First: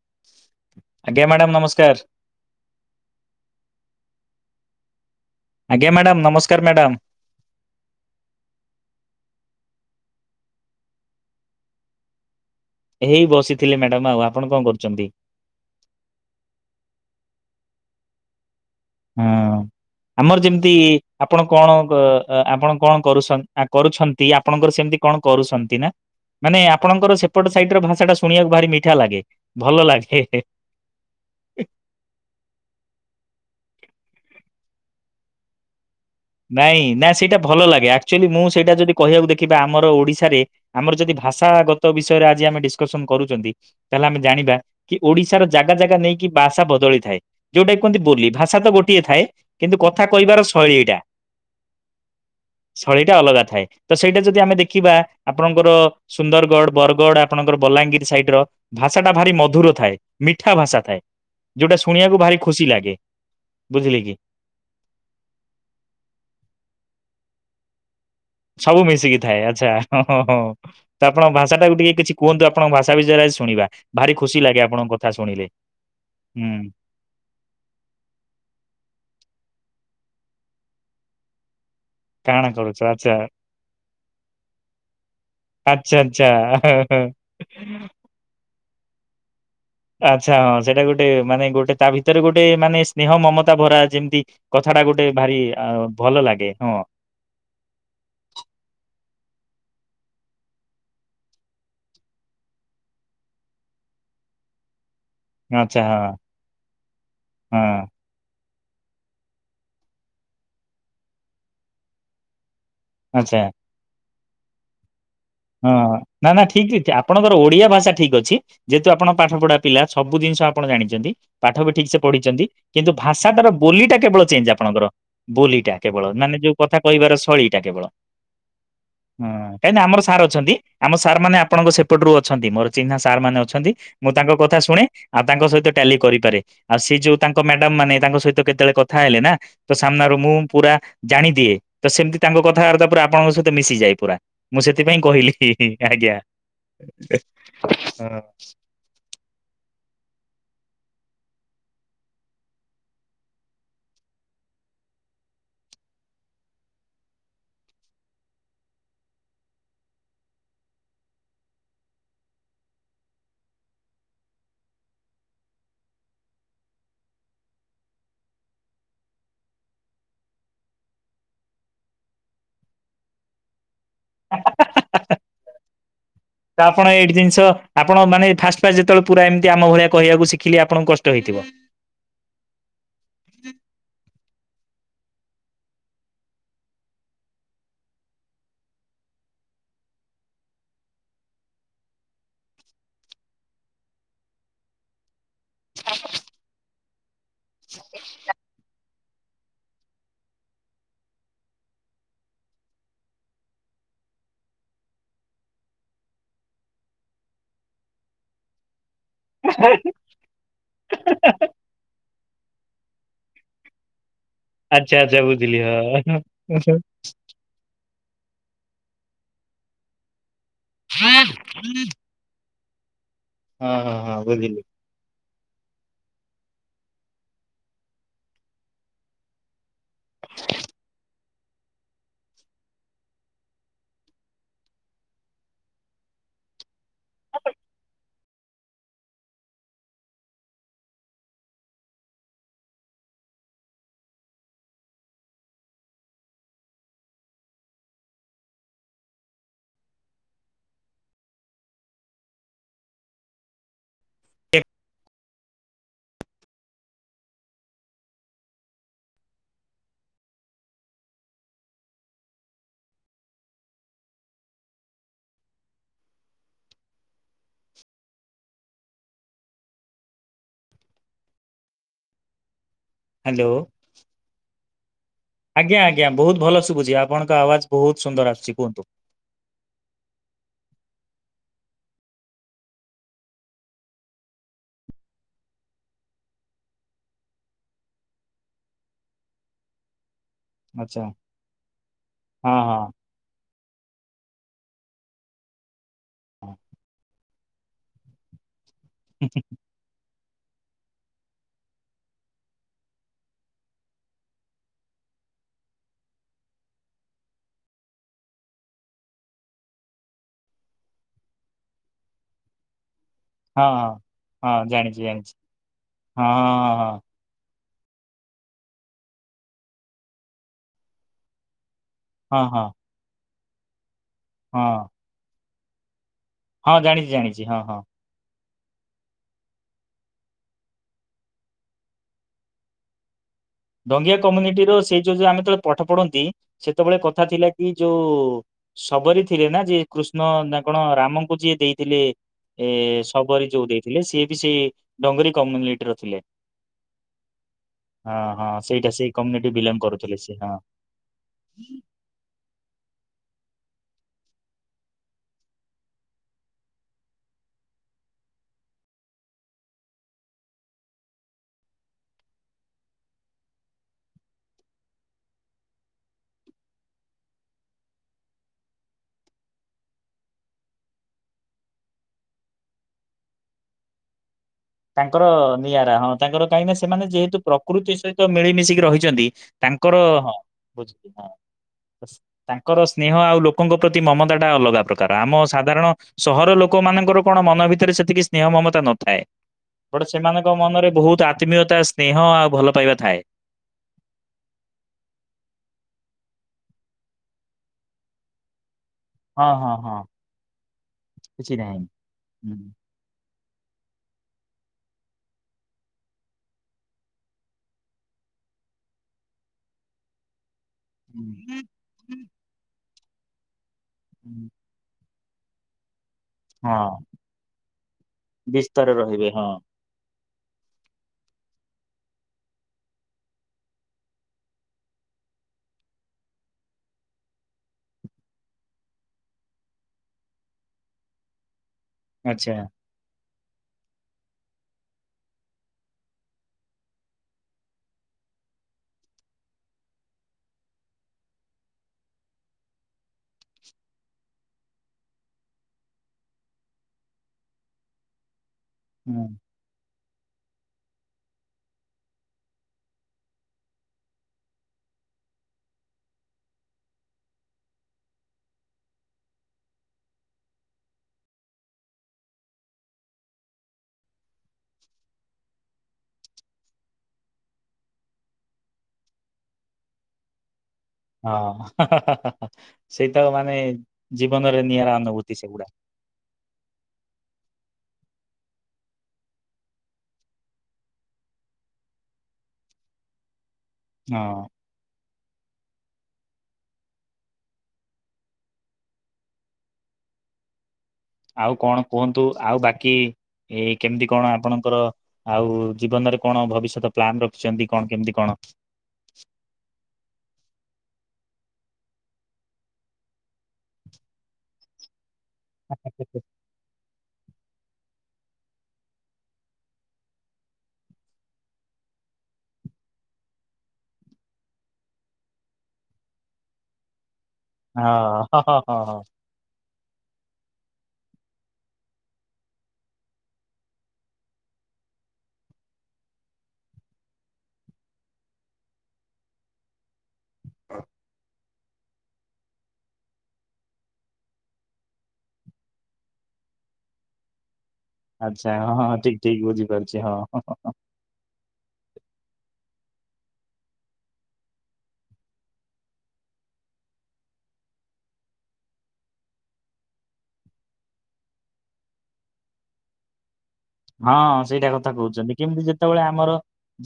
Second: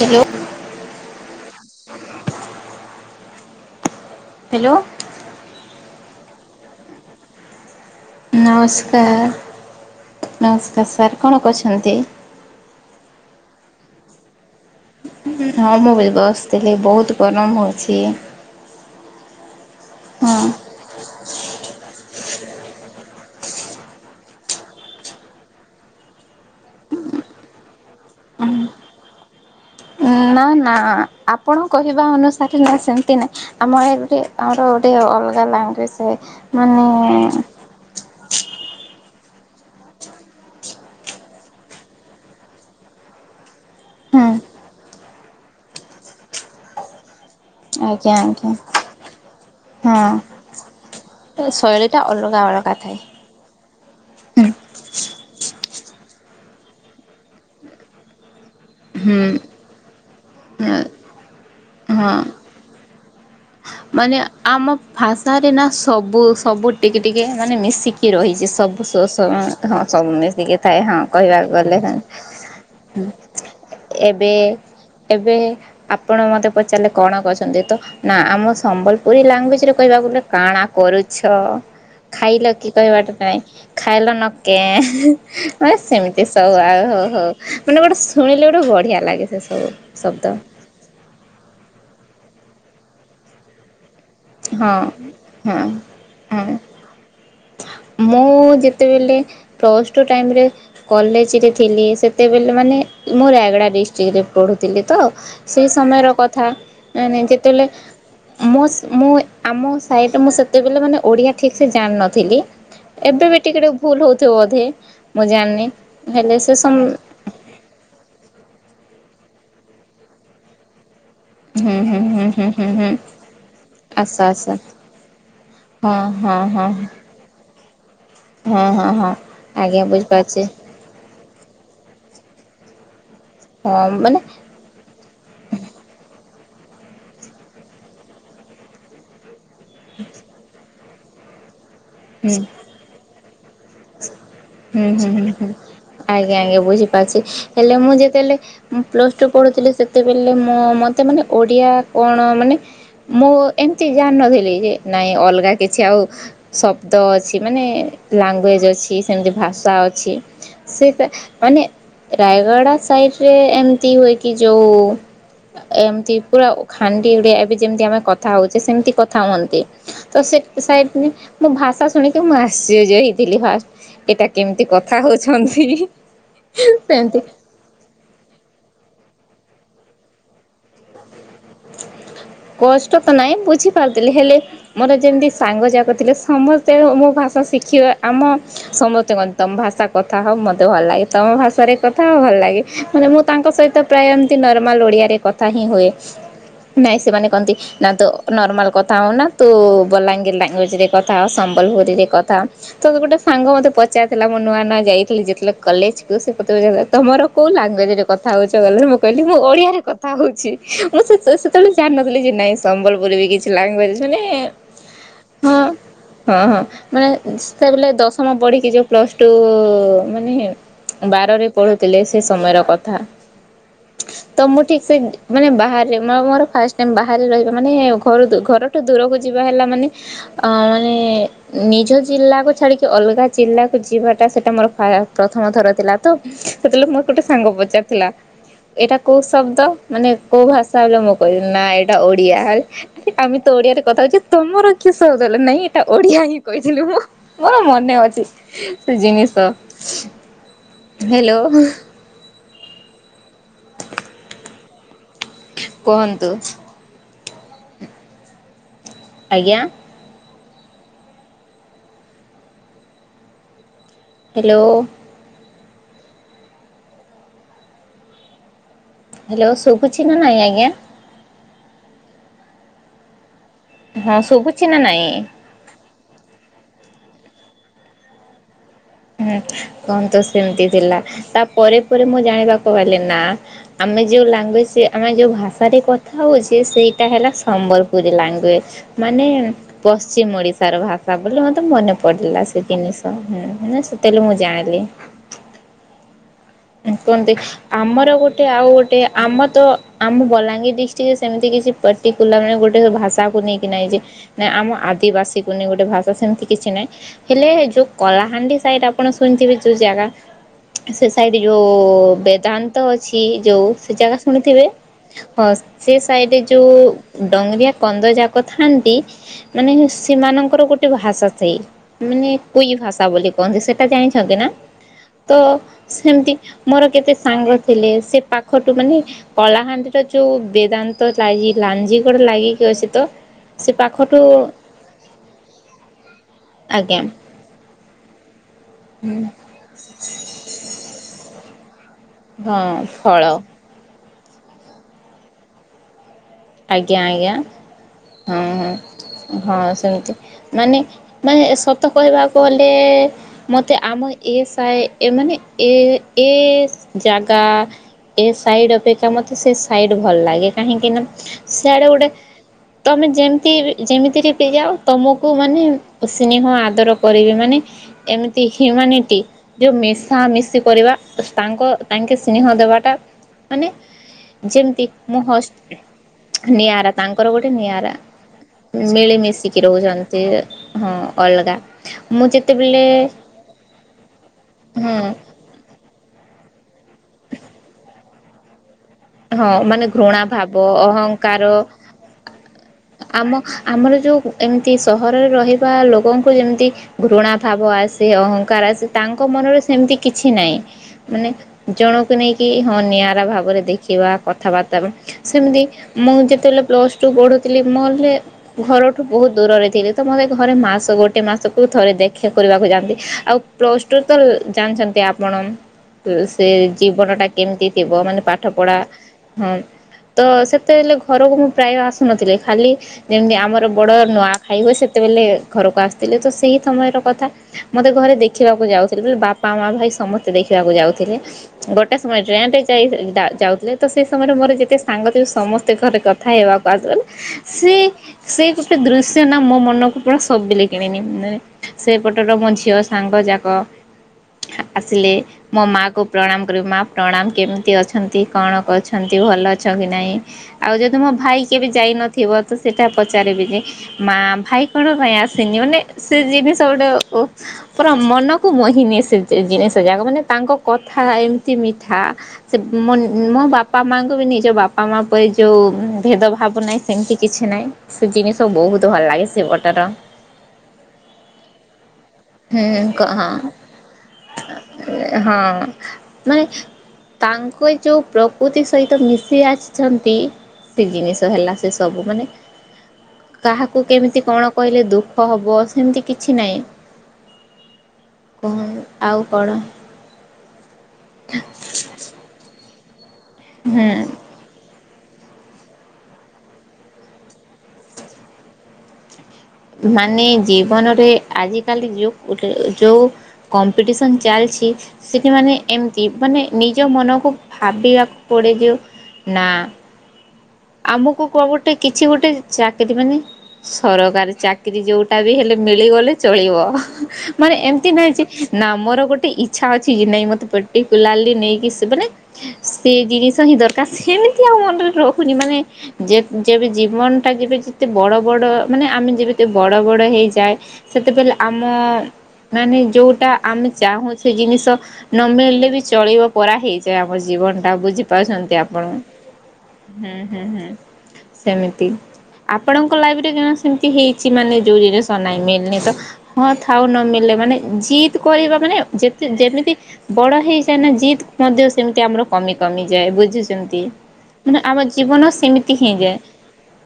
Hello. ଆଜ୍ଞା madam ନମସ୍କାର। Hello. ଆଜ୍ଞା ମ୍ୟାଡ଼ାାମ ନମସ୍କାର ମ୍ୟାଡ଼ାାମ। ନମସ୍କାର ନମସ୍କାର ସାର୍ କଣ କରୁଛନ୍ତି? ଏଇ ବସିଥିଲି ମ୍ୟାଡ଼ାମ ଆଉ ଆପଣ କଣ କରୁଛନ୍ତି? ହଁ ମୁଁ ବି ବସିଥିଲି ବହୁତ ଗରମ ହଉଛି। ହୁଁ। ହଁ। ଆମର ଯେମିତି ଆପଣ କଣ ଆପଣ କଣ କରୁ କରୁଛନ୍ତି ଆପଣଙ୍କର ସେମିତି କଣ କରୁଛନ୍ତି ନା ମାନେ ଆପଣଙ୍କର ସେପଟ ସାଇଟ ର ଭାଷା ଟା ଶୁଣିବାକୁ ଭାରି ମିଠା ଲାଗେ ଭଲ ଲାଗେ। ନାଁ ଆପଣ କହିବା ଅନୁସାରେ ନା ସେମତି ନାଇଁ। ଆମ ଏପଟେ ଆମର ଗୋଟେ ଅଲଗା ଲାଙ୍ଗୁଏଜ୍। ନାଇଁ ନା ସେଇଟା ଭଲ ଲାଗେ। ଆକ୍ଚୁଆଲି ମୁଁ ସେଇଟା ଯଦି କହିବାକୁ ଦେଖିବା ଆମର ଓଡିଶାରେ ଆମର ଯଦି ଭାଷାଗତ ବିଷୟରେ ଆଜି ଆମେ ଡିସ୍କସନ କରୁଚନ୍ତି ତାହେଲେ ଆମେ ହୁଁ ଜାଣିବା କି ଓଡିଶାର ଜାଗା ଜାଗା ନେଇକି ଭାଷା ବଦଳିଥାଏ। ଯୋଉଟା କି କୁହନ୍ତି ଆଜ୍ଞା ବୋଲି ଆଜ୍ଞା ଭାଷା ତ ଗୋଟିଏ ଥାଏ କିନ୍ତୁ କଥା କହିବାର ଶୈଳୀ ଏଇଟା। ଶୈଳୀ ଟା ଅଲଗା ଅଲଗା ଥାଏ। ଶୈଳୀଟା ଅଲଗା ଥାଏ ତ ସେଇଟା ଯଦି ହୁଁ ଆମେ ଦେଖିବା ଆପଣଙ୍କର ସୁନ୍ଦରଗଡ, ବରଗଡ ଆପଣଙ୍କର ବଲାଙ୍ଗୀରି ସାଇଟ୍ ର ଭାଷା ଟା ଭାରି ହୁଁ ମଧୁର ଥାଏ। ମିଠା ଭାଷା ଥାଏ। ଯୋଉଟା ଶୁଣିବାକୁ ହଁ। ଭାରି ଖୁସି ଲାଗେ। ବୁଝିଲେ କି ମାନେ ଆମ ଭାଷାାରେ ନା ସବୁ ସବୁ ଟିକେ ଟିକେ ମାନେ ମିଶିକି କି ରହିଚି ସବୁ ମିଶିକି ଥାଏ ଆଚ୍ଛା ସ-ସ-ହଁ ହଁ ସବୁ ହଁ ମିଶିକି ଥାଏ, ହଁ ତ ଆପଣଙ୍କ କହିବାକୁ ଭାଷା ଟାକୁ ଗଲେ ହଁ, ଟିକେ କିଛି କୁହନ୍ତୁ ଆପଣଙ୍କ ଭାଷା ହଁ ବିଷୟରେ ଆଜି ଶୁଣିବା। ଭାରି ଏବେ ଖୁସି ଲାଗେ ଆପଣଙ୍କ କଥା ଏବେ ଶୁଣିଲେ ଆପଣ ମୋତେ ହୁଁ ପଚାରିଲେ କଣ କରଛନ୍ତି ତ ନା ଆମ ବୋଲପୁରୀ ଲାଙ୍ଗୁଏଜ୍ ରେ କହିବାକୁ ଗଲେ କାଣା କରୁଛ। କାଣା ଖାଇଲ କି କରୁଛ କହିବାଟା ଆଚ୍ଛା ନାଇଁ ଖାଇଲ ନକେଁ ମାନେ ଆଚ୍ଛା ସେମିତି ଆଚ୍ଛା ସବୁ ଆଉ ହଁ ହଁ। ହଉ ହଉ ମାନେ ଗୋଟେ ଶୁଣିଲେ ଗୋଟେ ବ ଢିଆ ଲାଗେ। ସେ ସବୁ ଶବ୍ଦ ଆଚ୍ଛା ହଁ ସେଇଟା ଗୋଟେ ମାନେ ଗୋଟେ ତା ଭି ତରେ ଗୋଟେ ମାନେ ସ୍ନେହ ମମତା ଭରା ଯେମ ହଁ, ହଁ, ହଁ ମୁଁ ଯେତେବେଲେ ପ୍ଲସ୍ ଟୁ ଟାଇମ୍ ରେ କଲେଜ୍ ରେ ଥିଲି ସେତେବେଲେ ମାନେ ମୁଁ ରାୟଗଡ଼ା ଡିଷ୍ଟ୍ରିକ୍ଟରେ ପଢ଼ୁଥିଲି ତ ସେ ଆଚ୍ଛା ସମୟର ହଁ କଥା ଏ ନାଇଁ ଯେତେଲେ ହଁ ମୋସ ମୁଁ ଆମ ସାଇ ରେ ମୁଁ ସେତେବେଲେ ମାନେ ଓଡିଆ ଠିକ ସେ ଜାଣନଥିଲି ଏବେ ବି ଆଚ୍ଛା। ଟିକେ ଟିକ ଭୁଲ ହଉ ତ ବୋଧେ ମୁଁ ଜାଣିନି ହଁ ନା ହେଲେ ନା ସେ ଠିକ ସମ ଠିକ ଆପଣଙ୍କର ଓଡିଆ ଭାଷା ଠିକ ଅଛି, ଯେହେତୁ ଆପଣ ପାଠ ପଢା ପିଲା ସବୁ ଜିନିଷ ଆପଣ ଜାଣିଚନ୍ତି। ପାଠ ହୁଁ ବି ଠିକ ହୁଁ ସେ ହୁଁ ପଢିଚନ୍ତି, ହୁଁ ହୁଁ ହୁଁ କିନ୍ତୁ ଭାଷାଟାର ବୋଲିଟା କେବଳ ଆଚ୍ଛା ଚେଞ୍ଜ୍ ଆଚ୍ଛା ଆପଣଙ୍କର, ବୋଲିଟା ହଁ କେବଳ ହଁ ମାନେ ଯୋଉ ହଁ କଥା କହିବାର ଶୈଳୀ ଟା କେବଳ ହଁ, ହଁ, ହଁ କାହିଁକିନା ଆଜ୍ଞା ଆମର ସାର୍ ବୁଝିପାର ଅଛନ୍ତି ଆମ ସାର୍ ମାନେ ଆ ଆପଣଙ୍କ ସେପଟରୁ ଅଛନ୍ତି ମୋଯ ଚିହ୍ନା ସ ସାର୍ ମାନେ ଅଛନ୍ତି ହଁ ମୁଁ ମାନେ ତାଙ୍କ କଥା ଶୁଣେ ଆଉ ତାଙ୍କ ସହିତ ଟାଲି କରିପାରେ। ଆଉ ସେ ଯୋଉ ତାଙ୍କ ମ୍ୟାଡାମ୍ ମାନେ ତାଙ୍କ ସହିତ କେତେବେଳେ କଥା ହେଲେ ନା ତ ସାମ୍ନାରୁ ମୁଁ ପୁରା ଜାଣିଦିଏ। ତ ସେମିତି ତାଙ୍କ ହୁଁ କଥାବାର୍ତ୍ତା ପୁରା ଆପଣଙ୍କ ସହିତ ମିଶିଯାଏ। ପୁରା ମୁଁ ହୁଁ ସେଥିପାଇଁ ହୁଁ କହିଲି ଆଜ୍ଞା ଆଜ୍ଞା ବୁଝିପାରୁଛି ହେଲେ ମୁଁ ହଁ ଯେତେବେଳେ ମୁଁ ପ୍ଲସ୍ ଟୁ ପଢୁଥିଲି ସେତ୍ ସେତେବେଲେ ମୁଁ ମତେ ମାନେ ଓଡିଆ କଣ ମାନେ ମୁଁ ଏମତି ଜାଣିନଥିଲି ଯେ ନାଇଁ ଅଲଗା କିଛି ଆଉ ଶବ୍ଦ ଅଛି ମାନେ ଲାଙ୍ଗୁଏଜ୍। ଇଅଛି ସେମିତି ଭାଷା ଅଛି ସେ ମାନେ ରାୟଗଡା ସାଇଡରେ ଏମତି ହୁଏ କି ଯୋଉ ଏମିତି ପୁରା ଖାଣ୍ଡି ଓଡିଆ ଏବେ ଯେମିତି ଆମେ କଥା ହଉଛେ ସେମିତି କଥା ହୁଅନ୍ତି, ତ ସେ ସାଇଡ୍ ମୋ ଭାଷା ଶୁଣିକି ମୁଁ ଆଶ୍ଚର୍ଯ୍ୟ ହେ ଥିଲି ଫାଷ୍ଟ୍ ଏଇଟା କେମିତି କଥା ହଉଛନ୍ତି ବିଇଇ ତ ଆପଣ ଏଇଠି ସେମିତି। ଜିନିଷ ଆପଣ ମାନେ ଫାଷ୍ଟ ଫାଷ୍ଟ ଯେତେବେଳେ ପୁରା ଏମିତି ଆମ ଭଳିଆ କହିବାକୁ ଶିଖିଲି ଆପଣଙ୍କୁ କଷ୍ଟ ହେଇଥିବ। କଷ୍ଟ ତ ନାଇଁ ବୁଝିପାରୁଥିଲି ହେଲେ ମୋର ଯେମିତି ସାଙ୍ଗଯାକ ଥିଲେ ସମସ୍ତେ ମୋ ଭାଷା ଶିଖିବେ ଆମ ସମସ୍ତେ [unintelligible] ତମ ଭାଷା କଥା ହଅ ମୋତେ ଭଲ ଲାଗେ ତମ ଭାଷାରେ କଥା ହଉ ଭଲ ଲାଗେ ମାନେ ମୁଁ ତାଙ୍କ ସହିତ ପ୍ରାୟ ଏମିତି ନର୍ମାଲ ଓଡ଼ିଆରେ କଥା ହିଁ ହୁଏ ଉଁ। ନାଇଁ ସେମାନେ କହନ୍ତି ନା ତୁ ନର୍ମାଲ କଥା ହଉନା ତୁ ବଲାଙ୍ଗୀର ଲାଙ୍ଗୁଏଜରେ କଥା ହଅ ସମ୍ବଲପୁରୀରେ କଥା ହଅ ତ ଗୋଟେ ସାଙ୍ଗ ମତେ ପଚାରିଥିଲା ମୁଁ ନୂଆ ନୂଆ ଯାଇଥିଲି ଯେତେଳେ କଲେଜକୁ ତମର କୋଉ ଲାଙ୍ଗୁଏଜରେ କଥା ହଉଛ [unintelligible] କହିଲି ମୁଁ ଓଡିଆରେ କଥା ହଉଛି ମୁଁ [unintelligible] ମୁଁ ଜାଣିନଥିଲି ଯେ ନାଇଁ ସମ୍ବଲପୁରୀ ବି କିଛି ଲାଙ୍ଗୁଏଜ୍ ମାନେଏଏ ଆଚ୍ଛା ଆଚ୍ଛା ହଁ ବୁଝିଲି ହଁହଁ ମାନେ [unintelligible] ଦଶ୍ [unintelligible] ପଢ଼ିକି ଯେ ପ୍ଲସ୍ ଟୁଉଉ ମାନେ ହଁ ବାରରେ ପଢୁଥିଲେ ସେ ସମୟର କ୍ ଥା ହଁ ହଁ ହଁ ବଝିଲି। ମାନେ ବାହାର୍ [unintelligible] ଫାଷ୍ଟ୍ ଟାଇମ୍ ବାହାରେ ରହିବା ମାନେ ଘରୁ ଘରଠୁ ଦୂରକୁ ଯିବା ହେଲା ମାନେ ଅ ଅ ମାନେ ନିଜ ଜିଲ୍ଲାକୁ ଛାଡିକି ଅଲଗା ଜିଲ୍ଲାକୁ ଯିବାଟା ସେଟା ମୋର ପ୍ରଥମ ଥର ଥିଲା ତ ସେତେବେଳେ ମୋର ଗୋଟେ ସାଙ୍ଗ ପଚାରିଥିଲା, ଏଇଟା କୋଉ ଶବ୍ଦ ମାନେ କୋଉ ଭାଷ୍ [unintelligible] ନା ଏଇଟା ଓଡିଆ ଆଉ ଆମେ ତ ଓଡିଆରେ କଥା ହଉଛୁ ତମର କି ସଉଗଲ ନାଇଁ ଏଇଟା ଓଡିଆ ହିଁ କହିଥିଲୁ ମୁଁ ମୋର ମନେ ଅଛି ସେ ଜିନିଷ, ‌ ହ୍ୟାଲୋ କୁହନ୍ତୁ ଆଜ୍ଞା। ହ୍ୟାଲୋ ହ୍ୟାଲୋ ଶୁଭୁଛି ନା ନାହି ଆଜ୍ଞା? ହ୍ୟାଲୋ ହଁ ଶୁଭୁ ଛି ନା ନାଇଁ? ଆଜ୍ଞା ଆଜ୍ଞା ବହୁତ ଭଲ ଶୁଭୁଛି ଆପଣଙ୍କ ଆୱାଜ ବହୁତ୍ ସୁନ୍ଦର ଆସୁଛି କୁହନ୍ତୁ। ହୁଁ [unintelligible] ସେମିତି ଥିଲା ତାପରେ ପରେ ମୁଁ ଜାଣିବାକୁ ଗଲି ନା ଆମେ ଯୋଉ ଲାଙ୍ଗୁଏଜ୍ ଆମେ ଯୋଉ ଭାଷାରେ କଥା ହଉଛେ ସେଇଟା ହେଲା ସମ୍ବଲପୁରୀ ଲାଙ୍ଗୁଏଜ୍ ମାନେ ପଶ୍ ସେମ୍ ଓଡିଶାର ଆଚ୍ଛା ଭାଷା ବୋଲି ମତେ ମନେ ପଡିଲା ହଁ ସେ ହଁ ଜିନିଷ ହୁଁ। ୟେସ୍। ସେତେଲେ ମୁଁ ଜାଣିଲି। କୁହନ୍ତି ଆମର ଗୋଟେ ଆଉ [unintelligible] ଆମ ତ ଆମ ବଲାଙ୍ଗୀର ଡିଷ୍ଟ୍ରିକ୍ଟରେ ସେମିତି କିଛି ପର୍ଟିକୁଲାର ମାନେ ଗୋଟେ [unintelligible] ଭାଷାକୁ ନେଇକି ନାଇଁ ଯେ ନା ଆମ ଆଦିବାସୀକୁ ନେଇ ଗୋଟେ ଭାଷା ସେମିତି କିଛି ନାଇଁ ହେଲେ ଯୋଉ କଳାହାଣ୍ଡି ସାଇଡ୍ ଆପଣ ଶୁଣିଥିବେ ଯୋଉ ଜାଗା ଚୁ ସେ [unintelligible] ଯୋଉ ବେଦାନ୍ତଅଅ ଅ ଅଛି ଯୋଉ ହଁ ସେ ହଁ। ଜାଗା ହଁ ଶୁଣିଥିବେ, ଜାଣିଛି ଜାଣିଛି ହଁ ସେ ହଁ ସାଇଡରେ ହଁ ଯୋଉଉଉ ଡଙ୍ଗରିଆ କନ୍ଧଯାକ ଥାନ୍ତି ମାନେ ସେମାନଙ୍କର ଗୋଟେ ଭାଷା ସେଇ ମାନେ ହଁ ହଁ ହଁ କୁଇ ଭାଷା ବୋଲି କହନ୍ତି ସେଇଟା ଜାଣିଛି। ସଜନା ହଁ ତ ଯେମିତି ହଁ ମୋର ଜାଣିଛି କେତେ ଜାଣିଛି ସାଙ୍ଗ ହଁ ହଁ। ଥିଲେ ସେ ପାଖ ଖଟୁ ମାନେ କଳାହାଣ୍ଡିର ଯୋଉ ବେଦାନ୍ତ ଲାଇ ଲାଞ୍ଜିିକର ଲାଗିକି ଅଛି ତ ସେ ଢଙ୍ଗିଆ ପାଖଠୁ କମ୍ୟୁନିଟିର ସେଇ ଯୋଉ ଯଉ ଆମେ ତ ପାଠ ପଢନ୍ତି ସେତେବେଳେ ଆଜ୍ଞା କଥା ଥିଲା କି ଯୋଉ ଶବରି ଥିଲେ ନା ଯିଏ କୃଷ୍ଣ ନା କଣ ରାମଙ୍କୁ ଯିଏ ଥିଲେ ହଁ ଏ ଫଳ ଶବରୀ ଯୋଉ ଦେଇଥିଲେ ସିଏ ବି ସେ ଡଙ୍ଗରୀ କମ୍ୟୁନିଟିର ଥିଲେ। ଆଜ୍ଞା ଆଜ୍ଞା ହଁ। ହଁ ସେଇଟା ସେଇ ହଁ କମ୍ୟୁନିଟି ହଁ ବିଲଙ୍ଗ ସେମିତି କରୁଥିଲେ ସେ ହଁ। ମାନେ ମାନେ ସତ କହିବାକୁ ଗଲେ ଏ-ଏ ମୋତେ ଆମ ଏ ଏ ସାଇ ଏ ମାନେ ଏ ଏ ଜାଗା ଏ ସାଇଡ଼୍ ଅପେକ୍ଷା ମୋତେ ସେ ସାଇଡ଼୍ ଭଲ ଲାଗେ କାହିଁକିନା ସିଆଡେ ଗୋଟେ ତମେ ଯେମିତି ଯେମିତିରେ ବି ଯାଅ ତମକୁ ମାନେ ସ୍ନେହ ଆଦର କରିବେ ମାନେ ଏମିତି ହ୍ୟୁମାନିଟି ଯୋଉ ମିଶା ମିିଶି କରିବା ତାଙ୍କ ତାଙ୍କେ ସ୍ନେହ ଦେବାଟା ମାନେ ଯେମିତି ମୋ ତାଙ୍କର ହଷ୍ଟ ନିଆରା ହଁ ତାଙ୍କର କାହିଁକି ନିଆରା ସେମାନେ ତାଙ୍କର ଯେହେତୁ ଗୋଟେ ନିଆରା ପ୍ରକୃତି ସହିତ ମିଳିମିଶିକି ରହିଛନ୍ତି। ମିଳିମିଶିକି ତାଙ୍କର ରହୁଛନ୍ତି ହଁ ବୁଝି ହଁ ମୁଁ ତାଙ୍କର ଯେତେବେଳେ ସ୍ନେହ ଆଉ ଲୋକଙ୍କ ପ୍ରତି ମମତା ଟା ଅଲଗା ହଁ ପ୍ରକାର ଆମ ସାଧାରଣ ସହ ଘର ଲୋକମାନଙ୍କର କଣ ମନ ଭିତରେ ସେତିକି ସ୍ନେହ ମମତା ନ ଥାଏ ହଁ ମାନେ ଘୃଣା ଭାବ, ଅହଂଙ୍କାର ସ୍ନେହ ଆଉ ଭଲ ପାଇବା ଥାଏ। ଆମ ଆମର ଯୋଉ ଏମିତି ସହରରେ ରହିବା ଲୋକଙ୍କୁ ଯେମିତି ଘୃଣା ଭାବ ଆସେ, ଅହଂଙ୍କାର ଆସେ। ତାଙ୍କ ହଁ ମନରେ ହଁ ସେମିତି ହଁ କିଛି ନାହିଁ। ମାନେ କିଛି ନାହିଁ ଜଣକୁ ନେଇକି ହୁଁ। ହଁ ନିଆରା ଭାବ। ପରେ ଦେଖ୍ ଦେଖିବା, କଥାବାର୍ତ୍ତା ହେବା ସେମିତି ମୁଁ ଯେତେବେଳେ ପ୍ଲସ୍ ଟୁ ପଢୁଥିଲି ମଲେ ଘରଠୁ ବହୁତ ଦୂରରେ ଥିଲି ତ ମତେ ଘରେ ମା ମାସ ଗୋଟେ ହୁଁ। ମାସକୁ ଥରେ ଦେଖେ କରିବାକୁ ଯାଆନ୍ତି। ଆଉ ପ୍ଲସ୍ ଟୁ ତ ଲ୍ ଜାଣିଛନ୍ତି ଆପ ବଣମ୍ ତ ସେ ଜୀବନଟା କେମିତି ଥିବ ମାନେ ପାଠ୍ ବିସ୍ତରେ ରହିବେ ହଁ। ତ ସେତେବେଲେ ଘରକୁ ମୁଁ ପ୍ରାୟ ଆସୁନଥିଲି। ଖାଲି ଯେମିତି ଆମର ବଡ ନୂଆ ଖାଇ ହୁଏ ସେତେବେଲେ ଘରକୁ ଆସିଥିଲେ। ତ ସେଇ ସମୟର କଥା ମତେ ଘରେ ଦେଖିବାକୁ ଯାଉଥିଲେ। ବାପା, ମା, ଭାଇ ସମସ୍ତେ ଦେଖିବାକୁ ଯାଉଥିଲେ। ଗୋଟେ ସମୟ ଆଚ୍ଛା ଟ୍ରେନରେ ଯାଇ [unintelligible] ଯାଉଥିଲେ ତ ସେଇ ସମୟରେ ମୋର ଯେତେ ସାଙ୍ଗ ଥିବେ ସମସ୍ତେ ଘରେ କଥା ହେବାକୁ ଆସନ୍। ସେ ସେ ଗୋଟେ ଦୃଶ୍ୟ ନା ମୋ ମନକୁ ପୁରା ସବିଲେ କିଣିନିଏ। ନେ ସେପଟରେ ମୋ ଝିଅ ସାଙ୍ଗ ଯାକ ଆସିଲେ ମୋ ମା କୁ ପ୍ରଣାମ କରିବି ମା ପ୍ରଣାମ କେମିତି ଅଛନ୍ତି। କଣ? ଅଛନ୍ତି ହୁଁ। ଭଲ ଅଛ କି ନାହିଁ? ଆଉ ଯଦି ମୋ ଭାଇ କେବେ ଯାଇନଥିବ ତ ସେଟା ପଚାରିବି ଯେ ମା ଭାଇ କଣ ପାଇଁ ଆସିନି। ମାନେ ସେ ଜିନିଷ ଗୋଟେ ଓ ପୁରା ମନକୁ ମୋହିନିଏ ସେ ଯେ ଜିନିଷ ଯାକ ମାନେ ତାଙ୍କ କଥା ଏମିତି ମିଠା ସେ ମନ୍ ମୋ ବାପା ମାଙ୍କୁ ବି ନିଜ ବାପା ମା ପରି ଯୋଉ ଭେଦଭାବ ନାହିଁ ସେମିତି କିଛି ନାହିଁ ସେ ଜିନିଷ ବହୁତ ଭଲ ଲାଗେ ସେପଟର ହଁ ହୁଁ କହ ସେଇତ ହଁ ମାନେ ଜୀବନରେ ନିଆରା ଅନୁଭୂତି ହଁ ସେଗୁଡା ମାନେ ତାଙ୍କ ଯୋଉ ପ୍ର ତି ସହିତ ମିଶି ଆସିଛନ୍ତି। ସେ ଜିନିଷ ହେଲା ସେ ସବୁ ମାନେ କାହାକୁ କେମିତି ହଁ କଣ କହିଲେ ଦୁଃଖ ହ ହବ ସେମିତି କିଛି ନାହିଁ। କୁହ ଆଉ କଣ? ଆଉ କଣ କୁହନ୍ତୁ ଆଉ ବାକି କି? ଏଇ କେମିତି ହୁଁ କଣ ଆପଣଙ୍କର ଆଉ ଜୀବନରେ କଣ ଭବିଷ୍ୟତ ପ୍ଲାନ ରଖିଛନ୍ତି କଣ କେମିତି କଣ? ମାନେ ଜୀବନରେ ଆଜିକାଲି ଯଉ ଯୋଉ କମ୍ପିଟିସନ ଚାଲିଛି ସେଠିମାନେ ଏମିତି ମାନେ ନିଜ ମନକୁ ଭାବିବାକୁ ପଡେ ଯେ ନା ଆମକୁ କୁହ ଗୋଟେ କିଛି ଗୋଟେ ଚାକିରି ମାନେ ସରକାରୀ ଚାକିରୀ ଯୋଉଟା ବି ହେଲେ ମିଳିଗଲେ ଚଳିବ। ମାନେ ଏମିତି ହଁ ନାହିଁ ଯେ ହଁ ନା ହଁ ହଁ ମୋର ଗୋଟେ ଇଚ୍ଛା ଅଛି କି ନାଇ ମୋତେ ପର୍ଟିକୁଲାରଲି ନେଇକି ସେ ମାନେ ସେ ଜିନିଷ ହିଁ ଦରକାର ସେମିତି ଆଉ ମନରେ ରଖ ମାନେ ଯେ ଯେବେ ଜୀବନ ଟା ଯେବେ ଯେତେ ବଡ ବଡ ମାନେ ଆମେ ଯେବେ ବଡ ବଡ ହେଇ ଯାଏ ସେତେବେଳେ ଆମ ମାନେ ଯୋଉଟା ଆମେ ଚାହୁଁ ସେ ଜିନିଷ ନ ମିଳିଲେ ବି ଚଳିବ ପରା ହେଇଯାଏ ଆମ ଜୀବନ ଟା ଆଚ୍ଛା ବୁଝିପାରୁଛନ୍ତି ହଁ ଆପଣ। ହଁ ଠିକ ଠିକ ବୁଝିପାରୁଛି ହୁଁ ହୁଁ ହଁ। ହୁଁ। ସେମିତି ଆପଣଙ୍କ ଲାଇଫରେ ସେମିତି ହେଇଛି ମାନେ ଜୋରିରେ ସନାଇ ମନି ତ ହଁ ଥାଉ ନମିଲ ମାନେ ଜିତ କହ ମାନେ ଯେତେ ଯେମିତି ବଡ ହେଇଯାଏ ନା ଜିତ ମଧ୍ୟ ସେମିତି ଆମର କମି କମିଯାଏ ବୁଝି ଛନ୍ତି ହଁ ସେଇଟା କଥା କହୁଛନ୍ତି କେମିତି ଯେତେବେଳେ ଆମର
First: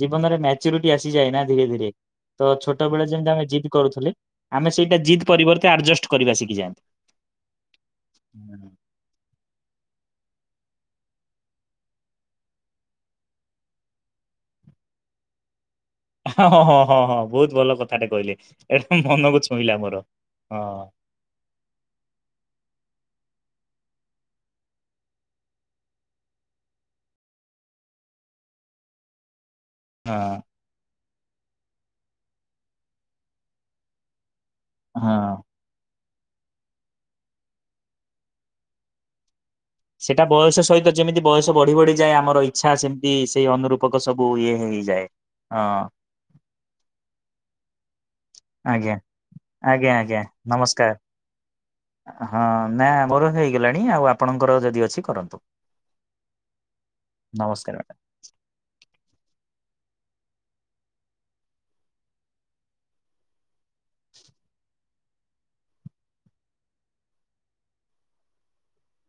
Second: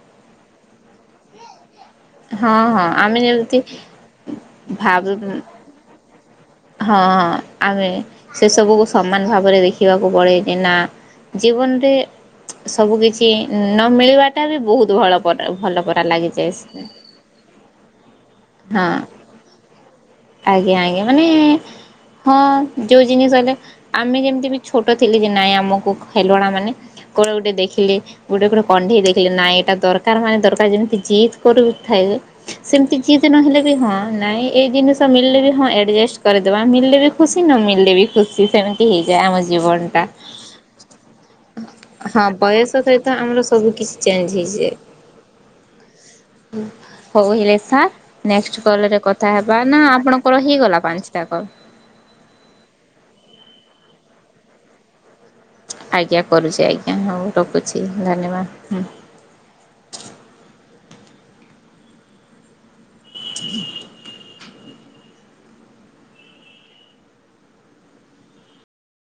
ଜୀବନରେ ମ୍ୟାଚୁରିଟି ଆସିଯାଏ ନା ଧୀରେ ଧୀରେ ତ ଛୋଟ ବେଳେ ଯେମିତି ଆମେ ଜିଦ୍ କରୁଥିଲେ ଆମେ ସେଇଟା ଭାବୁ ଜିଦ୍ ହଁ ପରିବର୍ତ୍ତେ ଆଡଜଷ୍ଟ କରିବା ଶିଖିଯାନ୍ତି। ହଁ ଆମେ ସେ ଏନା ଜୀବନରେ ସବୁ କିଛି ନ ମିିଳିବାଟା ବି ବହୁତ ଭଲ ପ ହଁ ହଁ ହଁ ହଁ ବହୁତ ଭଲ କଥାଟେ କହିଲେ ହଁ ଏକଦମ୍ ମନକୁ ଛୁଇଁଲା ମୋର ଆଜ୍ଞା ହଁ ଆଜ୍ଞା ମାନେ ହଁ ଯୋଉ ଜିନିଷ ହେଲେ ଆମେ ଯେମିତି ବି ଛୋଟ ଥିଲୁ ଯେ ନାଇଁ ଆମକୁ ଖେଲଣା ମାନେ କଣ ଗୋଟେ ଦେଖିଲେ ଗୋଟେ ଗୋଟେ କଣ୍ଢେଇ ଦେଖିଲି ନାଇଟ୍ ଏଟା ଦରକାର ହଁ ମାନେ ଦରକାର ଯେମିତି ଜିଦ୍ କରୁଥାଏ ସେମିତି ଜିଦ୍ ନହେଲେ ବି ହଁ ନାଇଁ ଏଇ ଜିନିଷ ମିଳିଲେ ବି ହଁ ଆଡ଼ଜଷ୍ଟ କରିଦବା ମିଲେ ବି ଖୁସି ନ ମିଲେ ବି ଖୁସି ସେମିତି ହେଇଯାଏ ଆମ ଜୀବନଟା। ସେଟା ବୟସ ସହିତ ଯେମିତି ବୟସ ବଢି ବଢି ହଁ ବୟସ ସହିତ ଆମର ସବୁ କିଛି ସବୁ ଚେଞ୍ଜ୍ ଇଏ ହେଇଯାଏ, ହଁ ହଉ ହେଲେ ସାର୍ ନେକ୍ସଟ ଆଜ୍ଞା, କଲରେ କଥା ହେବା ନା ଆଜ୍ଞା, ଆଜ୍ଞା ଆପଣଙ୍କର ହେଇଗଲା ନମସ୍କାର, ପାଞ୍ଚଟା କଲ୍? ହଁ ନା ମୋର ହେଇଗଲାଣି ଆଉ ଆ ଆପଣଙ୍କର ଯଦି ଅଛି କରନ୍ତୁ। ଆଜ୍ଞା କରୁଚି ଆଜ୍ଞା, ହଁ ନମସ୍କାର। ରଖୁଛି, ଧନ୍ୟବାଦ ହୁଁ। [inaudible]